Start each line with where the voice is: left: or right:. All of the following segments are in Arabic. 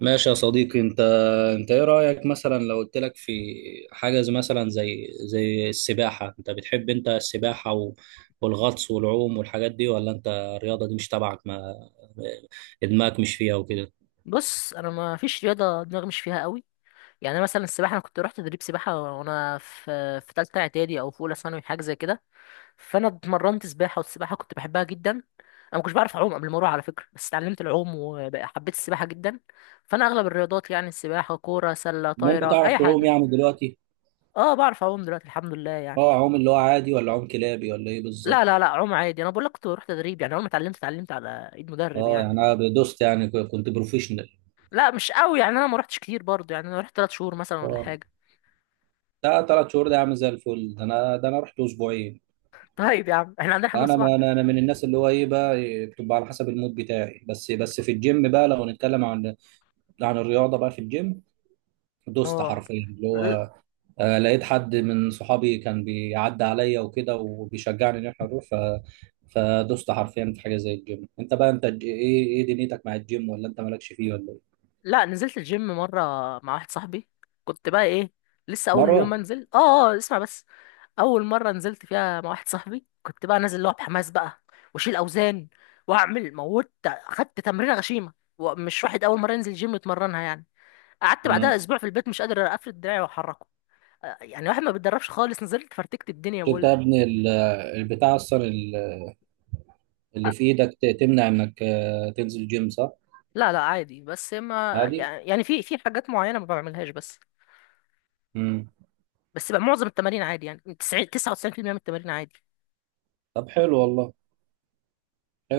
right: ماشي يا صديقي. انت ايه رأيك مثلا لو قلت لك في حاجة مثلا زي السباحة؟ انت بتحب انت السباحة والغطس والعوم والحاجات دي، ولا انت الرياضة دي مش تبعك، ما دماغك مش فيها وكده؟
left: بص، انا ما فيش رياضه دماغي مش فيها قوي. يعني أنا مثلا السباحه، انا كنت رحت تدريب سباحه وانا في ثالثه اعدادي او في اولى ثانوي حاجه زي كده. فانا اتمرنت سباحه، والسباحه كنت بحبها جدا. انا ما كنتش بعرف اعوم قبل ما اروح على فكره، بس اتعلمت العوم وحبيت السباحه جدا. فانا اغلب الرياضات يعني السباحه، كوره سله،
right: المهم
left: طايره،
right: بتعرف
left: اي
right: تعوم
left: حاجه.
right: يعني دلوقتي؟
left: اه، بعرف اعوم دلوقتي الحمد لله يعني.
right: اه، عوم اللي هو عادي ولا عوم كلابي ولا ايه
left: لا
right: بالظبط؟
left: لا لا، اعوم عادي. انا بقول لك كنت بروح تدريب يعني، اول ما اتعلمت على ايد مدرب
right: اه يعني
left: يعني.
right: انا دوست، يعني كنت بروفيشنال؟
left: لا مش قوي يعني، انا ما رحتش كتير برضه، يعني انا رحت 3 شهور مثلا ولا
right: اه،
left: حاجه.
right: ده ثلاث شهور ده عامل زي الفل. ده انا، رحت اسبوعين.
left: طيب يا عم احنا عندنا حمام
right: انا،
left: سباحه.
right: ما انا أنا من الناس اللي هو ايه بقى، إيه، بتبقى على حسب المود بتاعي، بس في الجيم بقى، لو هنتكلم عن الرياضه بقى في الجيم، دوست
left: اه
right: حرفيا اللي
left: ل-
right: هو، لقيت حد من صحابي كان بيعدي عليا وكده وبيشجعني ان احنا نروح، فدوست حرفيا في حاجه زي الجيم. انت بقى انت ايه دنيتك مع الجيم، ولا انت مالكش فيه ولا ايه؟
left: لا، نزلت الجيم مرة مع واحد صاحبي، كنت بقى ايه، لسه اول يوم
right: مره.
left: انزل. اه اسمع بس. اول مرة نزلت فيها مع واحد صاحبي كنت بقى نازل اللي هو بحماس بقى، واشيل اوزان واعمل موت. خدت تمرينة غشيمة، ومش واحد اول مرة ينزل جيم يتمرنها يعني. قعدت بعدها
right: امم.
left: اسبوع في البيت مش قادر اقفل دراعي واحركه. يعني واحد ما بيتدربش خالص نزلت فرتكت الدنيا
right: انت
left: بقول
right: يا
left: لك.
right: ابني البتاع اصلا، اللي في ايدك، تمنع انك، تنزل جيم، صح؟
left: لا لا عادي، بس ما
right: عادي.
left: يعني في حاجات معينة ما بعملهاش. بس
right: امم.
left: بس بقى معظم التمارين عادي، يعني 90 99% من التمارين عادي.
right: طب حلو والله.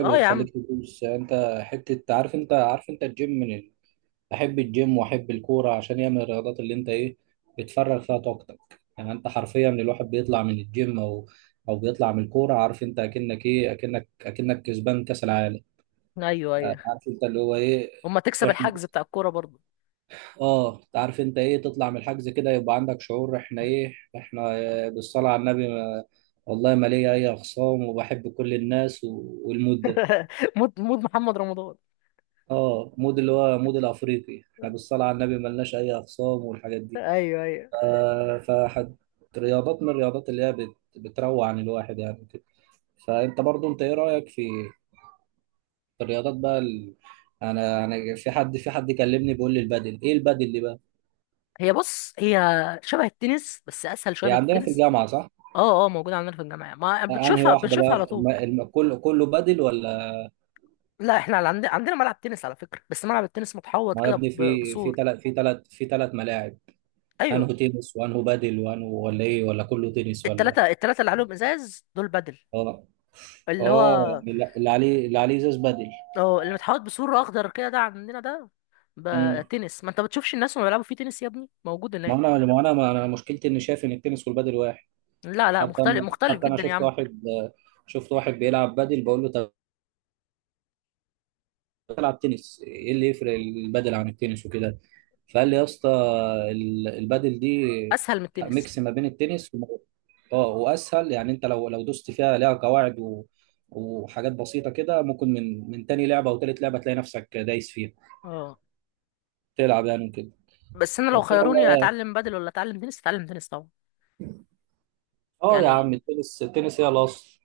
left: اه يا عم.
right: تخليك تدوس. يعني انت حته، عارف انت، عارف انت الجيم من ال... احب الجيم واحب الكوره، عشان هي من الرياضات اللي انت ايه، بتفرغ فيها طاقتك. يعني انت حرفيا الواحد بيطلع من الجيم او بيطلع من الكوره، عارف انت اكنك ايه، اكنك كسبان كاس العالم.
left: ايوه ايوه،
right: عارف انت اللي هو ايه.
left: اما تكسب
right: احنا،
left: الحجز بتاع الكوره برضه.
right: اه، عارف انت ايه، تطلع من الحجز كده يبقى عندك شعور، احنا ايه، احنا، بالصلاه على النبي ما... والله ما ليا اي اخصام، وبحب كل الناس والمود ده.
left: مود محمد رمضان.
right: اه، مود اللي هو مود الافريقي، احنا بالصلاه على النبي ملناش اي اخصام والحاجات دي.
left: ايوه ايوه،
right: فحد، رياضات من الرياضات اللي هي بت... بتروع عن الواحد يعني كده. فانت برضو انت ايه رايك في الرياضات بقى ال... انا في حد، في حد كلمني بيقول لي البدل، ايه البدل دي بقى؟
left: بص، هي شبه التنس بس اسهل شويه
right: هي
left: من
right: عندنا في
left: التنس.
right: الجامعه، صح؟
left: اه اه، موجوده عندنا في الجامعه، ما
right: انهي
left: بتشوفها
right: واحده
left: بنشوفها على
right: بقى،
left: طول.
right: الم... الم... كله كله بدل ولا؟
left: لا، احنا عندنا ملعب تنس على فكره، بس ملعب التنس متحوط
right: ما يا
left: كده
right: ابني في في
left: بسور.
right: ثلاث في ثلاث في ثلاث ملاعب. انه
left: ايوه،
right: تنس، وانه بدل، وانه ولا ايه، ولا كله تنس ولا؟
left: التلاته اللي عليهم ازاز دول بدل.
right: اه
left: اللي
right: اه
left: هو
right: يعني اللي عليه، اللي عليه ازاز بدل.
left: اه اللي متحوط بسور اخضر كده ده عندنا، ده بقى
right: امم.
left: تنس، ما انت بتشوفش الناس وهم بيلعبوا فيه تنس يا ابني، موجود
right: ما
left: هناك.
right: انا ما انا ما انا مشكلتي اني شايف ان التنس والبدل واحد.
left: لا لا،
right: حتى
left: مختلف
right: انا
left: مختلف
right: حتى انا
left: جدا يا
right: شفت
left: عم.
right: واحد، شفت واحد بيلعب بدل، بقول له طب العب تنس، ايه اللي يفرق البدل عن التنس وكده؟ فقال لي يا اسطى، البدل دي
left: اسهل من التنس.
right: ميكس ما بين التنس اه واسهل. يعني انت لو دوست فيها ليها قواعد وحاجات بسيطه كده، ممكن من تاني لعبه او تالت لعبه تلاقي نفسك دايس فيها.
left: اه،
right: تلعب يعني وكده.
left: بس انا لو
right: قلت له
left: خيروني
right: والله.
left: اتعلم بدل ولا اتعلم تنس، اتعلم تنس طبعا
right: اه يا
left: يعني.
right: عم، التنس، التنس هي الاصل.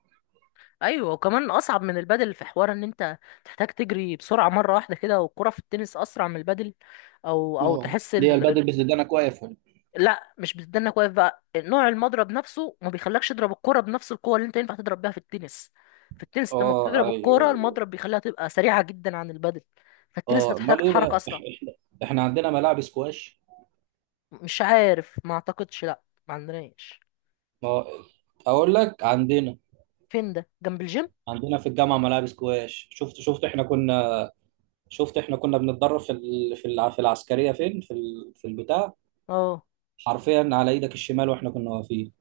left: ايوه، وكمان اصعب من البدل في حوار ان انت تحتاج تجري بسرعه مره واحده كده، والكره في التنس اسرع من البدل. او
right: اه،
left: تحس
right: ليه
left: ان.
right: البدل بتدينا واقف ولا؟
left: لا مش بتدنك واقف بقى، نوع المضرب نفسه ما بيخلكش تضرب الكرة بنفس القوة اللي انت ينفع تضرب بيها في التنس. في التنس انت لما
right: اه،
left: بتضرب
right: ايوه
left: الكرة
right: ايوه.
left: المضرب بيخليها تبقى سريعة جدا عن البدل. فالتنس
right: اه،
left: هتحتاج
right: امال ايه
left: تتحرك
right: بقى،
left: أسرع.
right: احنا عندنا ملاعب سكواش.
left: مش عارف، ما أعتقدش، لا. ما عندناش.
right: اه، اقول لك، عندنا
left: فين ده، جنب الجيم؟
right: عندنا في الجامعه ملاعب سكواش. شفت احنا كنا، شفت احنا كنا بنتدرب في ال... في الع... في العسكريه، فين، في ال... في البتاع،
left: اه،
right: حرفيا على ايدك الشمال واحنا كنا واقفين.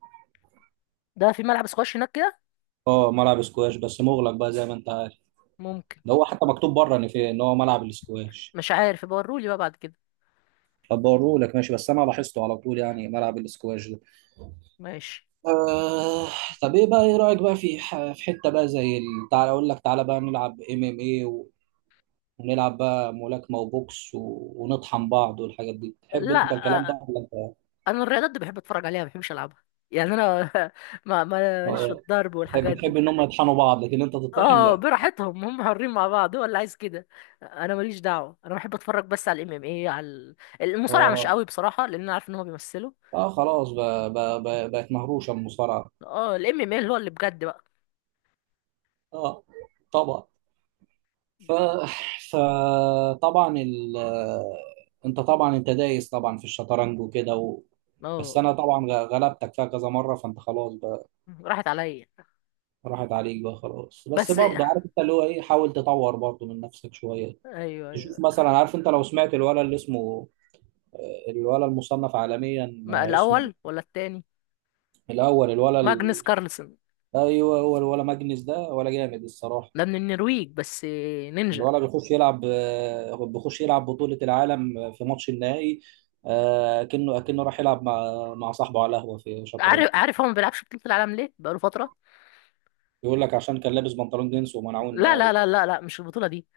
left: ده في ملعب سكواش هناك كده.
right: اه، ملعب سكواش بس مغلق بقى، زي ما انت عارف.
left: ممكن،
right: ده هو حتى مكتوب بره ان في، ان هو ملعب السكواش.
left: مش عارف، يبقى ورولي بقى بعد كده.
right: طب بوريه لك، ماشي، بس انا لاحظته على طول يعني ملعب السكواش.
left: ماشي.
right: آه. طب ايه بقى، ايه رأيك بقى في في حتة بقى زي تعالى اقول لك، تعالى بقى نلعب ام ام ايه، ونلعب بقى ملاكمة وبوكس ونطحن بعض والحاجات دي. تحب
left: لا.
right: انت الكلام ده
left: آه،
right: ولا انت؟
left: انا الرياضات دي بحب اتفرج عليها ما بحبش العبها يعني انا. ماليش في
right: اه،
left: الضرب
right: تحب
left: والحاجات
right: تحب
left: دي.
right: ان هم يطحنوا بعض، لكن انت تطحن
left: اه،
right: لا.
left: براحتهم هم حرين مع بعض، هو اللي عايز كده. انا ماليش دعوه، انا بحب اتفرج بس على الام ام اي، على المصارعه مش
right: اه
left: قوي بصراحه، لان انا عارف ان هو بيمثلوا.
right: اه خلاص بقى، بقى بقت مهروشة المصارعة.
left: اه، الام ام اي اللي هو اللي بجد بقى.
right: اه طبعا. ف فطبعا ال... انت طبعا، انت دايس طبعا في الشطرنج وكده بس
left: اه،
right: انا طبعا غلبتك فيها كذا مرة، فانت خلاص بقى.
left: راحت عليا
right: راحت عليك بقى خلاص. بس
left: بس.
right: برضه عارف انت اللي هو ايه، حاول تطور برضه من نفسك شويه.
left: ايوه
right: تشوف
left: ايوه،
right: مثلا. عارف انت لو سمعت الولا اللي اسمه، الولا المصنف عالميا،
left: ما
right: اسمه،
left: الاول ولا التاني؟
right: الاول، الولا
left: ماجنس
right: ال...
left: كارلسن.
right: ايوه، هو الولا ماجنس ده ولا جامد الصراحه.
left: ده من النرويج، بس نينجا.
right: الولا بيخش يلعب، بيخش يلعب بطوله العالم في ماتش النهائي، كأنه راح يلعب مع صاحبه على قهوه في شطرنج.
left: عارف هو ما بيلعبش بطولة العالم ليه بقاله فترة.
right: بيقول لك عشان كان لابس بنطلون جينز ومنعوه ان
left: لا
right: هو
left: لا لا لا لا، مش البطولة دي.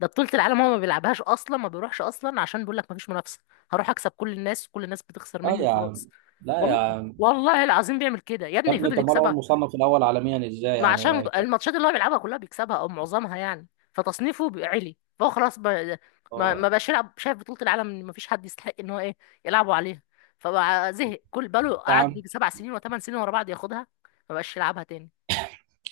left: ده بطولة العالم هو ما بيلعبهاش أصلا، ما بيروحش أصلا، عشان بيقول لك مفيش منافسة. هروح أكسب كل الناس، كل الناس بتخسر
right: اه
left: مني
right: يا عم.
left: وخلاص.
right: لا يا
left: والله
right: عم.
left: والله العظيم بيعمل كده يا
right: يا
left: ابني،
right: ابني
left: فضل
right: طب ما هو
left: يكسبها.
right: المصنف الاول عالميا ازاي
left: ما عشان
right: يعني؟
left: الماتشات اللي هو بيلعبها كلها بيكسبها أو معظمها يعني، فتصنيفه عالي، فهو خلاص. ما
right: اه
left: بقاش يلعب، شايف بطولة العالم إن مفيش حد يستحق إن هو إيه يلعبوا عليها. فبقى زهق، كل بقاله
right: يا
left: قعد
right: عم.
left: يجي 7 سنين وثمان سنين ورا بعض ياخدها. ما بقاش يلعبها تاني.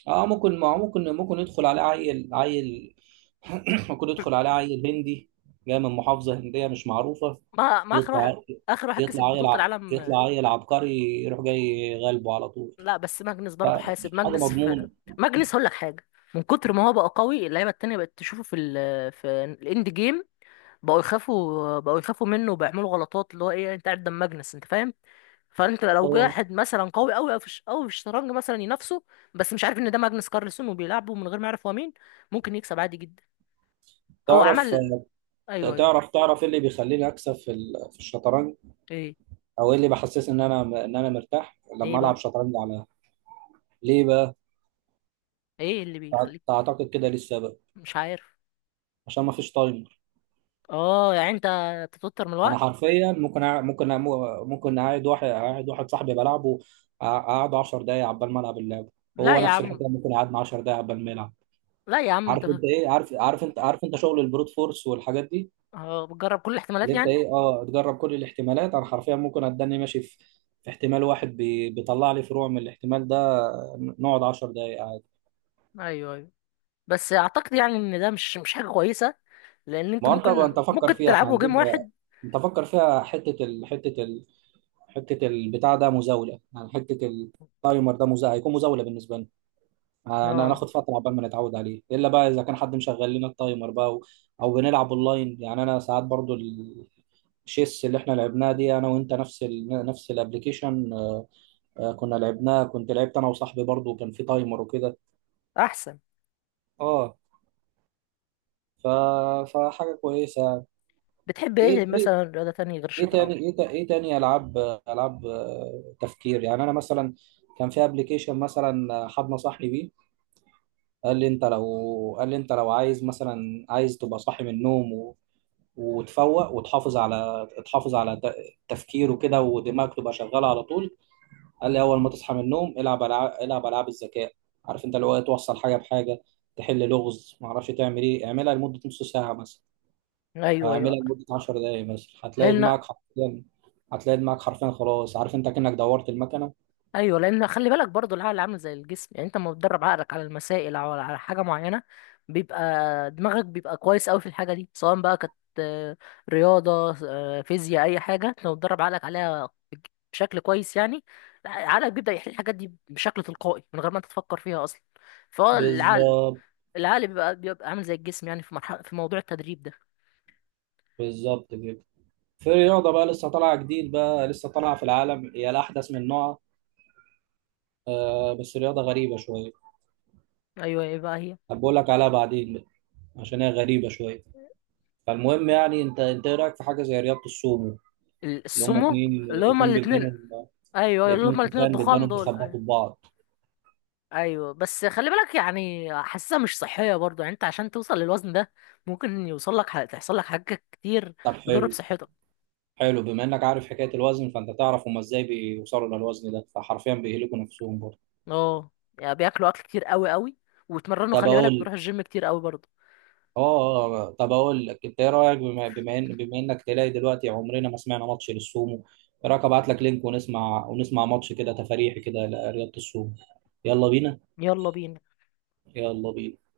right: اه ممكن، ما هو ممكن يدخل عليه عيل، عيل، ممكن يدخل عليه عيل هندي جاي من محافظة هندية مش معروفة.
left: ما ما آخر واحد
right: يطلع.
left: آخر واحد كسب
right: يطلع عيل
left: بطولة العالم.
right: يطلع عيل عبقري يروح جاي غالبه على طول.
left: لا بس ماجنس برضه، حاسب
right: فحاجة
left: ماجنس في.
right: مضمونة.
left: ماجنس هقول لك حاجه، من كتر ما هو بقى قوي اللعيبه التانية بقت تشوفه في ال في الاند جيم، بقوا يخافوا منه، وبيعملوا غلطات اللي هو ايه، انت قاعد قدام ماجنس انت فاهم. فانت لو جه
right: اه
left: واحد مثلا قوي قوي او في أوي في الشطرنج مثلا ينافسه، بس مش عارف ان ده ماجنس كارلسون وبيلعبه من غير ما يعرف هو مين، ممكن يكسب عادي جدا. هو
right: تعرف،
left: عمل. ايوه ايوه.
right: تعرف ايه اللي بيخليني اكسب في في الشطرنج،
left: ايه
right: او ايه اللي بحسسني ان انا، ان انا مرتاح
left: ايه
right: لما العب
left: بقى
right: شطرنج على، ليه بقى،
left: ايه اللي بيخليك.
right: تعتقد كده ليه السبب؟
left: مش عارف.
right: عشان ما فيش تايم.
left: اه يعني انت بتتوتر من
right: انا
left: الوقت.
right: حرفيا ممكن ممكن ممكن اقعد واحد، اقعد واحد صاحبي بلعبه، اقعد 10 دقايق عبال ما العب اللعبه،
left: لا
right: وهو
left: يا
right: نفس
left: عم،
right: الحكايه ممكن يقعدنا 10 دقايق عبال ما يلعب.
left: لا يا عم انت.
right: عارف انت ايه، عارف، عارف انت عارف انت شغل البروت فورس والحاجات دي.
left: اه، بتجرب كل الاحتمالات
right: اللي انت
left: يعني.
right: ايه، اه، تجرب كل الاحتمالات. انا حرفيا ممكن اتدني ماشي في احتمال واحد بيطلع لي فروع من الاحتمال ده، نقعد 10 دقايق عادي.
left: ايوه ايوه، بس اعتقد يعني ان ده مش حاجه كويسه، لان
right: ما
left: انتوا
right: هو انت
left: ممكن
right: فكر
left: ممكن
right: فيها، احنا
left: تلعبوا جيم
right: هنجيب،
left: واحد.
right: انت فكر فيها حته ال... حته ال... حته البتاع ده مزاوله، يعني حته التايمر ده مزاوله، هيكون مزاوله بالنسبه لنا. انا
left: اه،
right: هناخد فتره عقبال ما نتعود عليه، الا بقى اذا كان حد مشغل لنا التايمر بقى، او بنلعب اونلاين. يعني انا ساعات برضو الشيس اللي احنا لعبناها دي انا وانت، نفس ال... نفس الابلكيشن، كنا لعبناها، كنت لعبت انا وصاحبي برضو كان في تايمر وكده.
left: احسن.
right: اه. ف... فحاجه كويسه.
left: بتحب ايه
right: ايه
left: مثلا رياضه تانية غير
right: ايه
left: الشطرنج؟
right: تاني، ايه, إيه تاني العاب، العاب تفكير؟ يعني انا مثلا كان في ابلكيشن مثلا، حد نصحني بيه، قال لي انت لو عايز مثلا، عايز تبقى صاحي من النوم، وتفوق وتحافظ على، تحافظ على تفكير وكده، ودماغك تبقى شغاله على طول. قال لي اول ما تصحى من النوم العب العاب، العب العاب الذكاء. عارف انت اللي هو إيه، توصل حاجه بحاجه، تحل لغز، ما اعرفش تعمل ايه، اعملها لمده نص ساعه مثلا، او
left: ايوه ايوه،
right: اعملها لمده 10 دقائق مثلا. هتلاقي
left: لان.
right: دماغك حرفيا، هتلاقي دماغك حرفيا خلاص، عارف انت، كأنك دورت المكنه.
left: ايوه، لان خلي بالك برضو العقل عامل زي الجسم. يعني انت لما بتدرب عقلك على المسائل او على حاجه معينه، بيبقى دماغك بيبقى كويس قوي في الحاجه دي، سواء بقى كانت آه، رياضه، فيزياء، اي حاجه. أنت لو بتدرب عقلك عليها بشكل كويس يعني، عقلك بيبدا يحل الحاجات دي بشكل تلقائي من غير ما انت تفكر فيها اصلا. فهو العقل
right: بالظبط.
left: العقل بيبقى عامل زي الجسم، يعني في مرحله في موضوع التدريب ده.
right: بالظبط كده. في رياضه بقى لسه طالعه جديد، بقى لسه طالعه في العالم، هي الاحدث من نوعها، بس رياضه غريبه شويه.
left: ايوه. ايه بقى هي؟
right: هبقول لك عليها بعدين، عشان هي غريبة شوية. فالمهم يعني، انت ايه رأيك في حاجة زي رياضة السومو؟ اللي هم
left: السمو.
right: اتنين،
left: اللي هما
right: اتنين
left: الاثنين.
right: بيدانهم،
left: ايوه، اللي هما
right: اتنين
left: الاثنين
right: تخان
left: الضخام
right: بيدانهم
left: دول، أيوة.
right: بيخبطوا في بعض.
left: ايوه، بس خلي بالك يعني حاسسها مش صحيه برضو، يعني انت عشان توصل للوزن ده ممكن يوصل لك، تحصل لك حاجات كتير
right: طب
left: تضر
right: حلو.
left: بصحتك.
right: حلو، بما انك عارف حكاية الوزن، فانت تعرف هم ازاي بيوصلوا للوزن ده، فحرفيا بيهلكوا نفسهم برضه.
left: اه، يعني بياكلوا اكل كتير قوي قوي، ويتمرنوا
right: طب
left: خلي بالك،
right: اقول.
left: بيروحوا الجيم كتير قوي برضو.
right: اه، طب اقول لك، انت ايه رأيك، بما، بما ان بما انك تلاقي دلوقتي عمرنا ما سمعنا ماتش للسومو؟ ايه رأيك ابعت لك لينك، ونسمع، ونسمع ماتش كده تفاريحي كده لرياضة السومو. يلا بينا.
left: يلا بينا.
right: يلا بينا.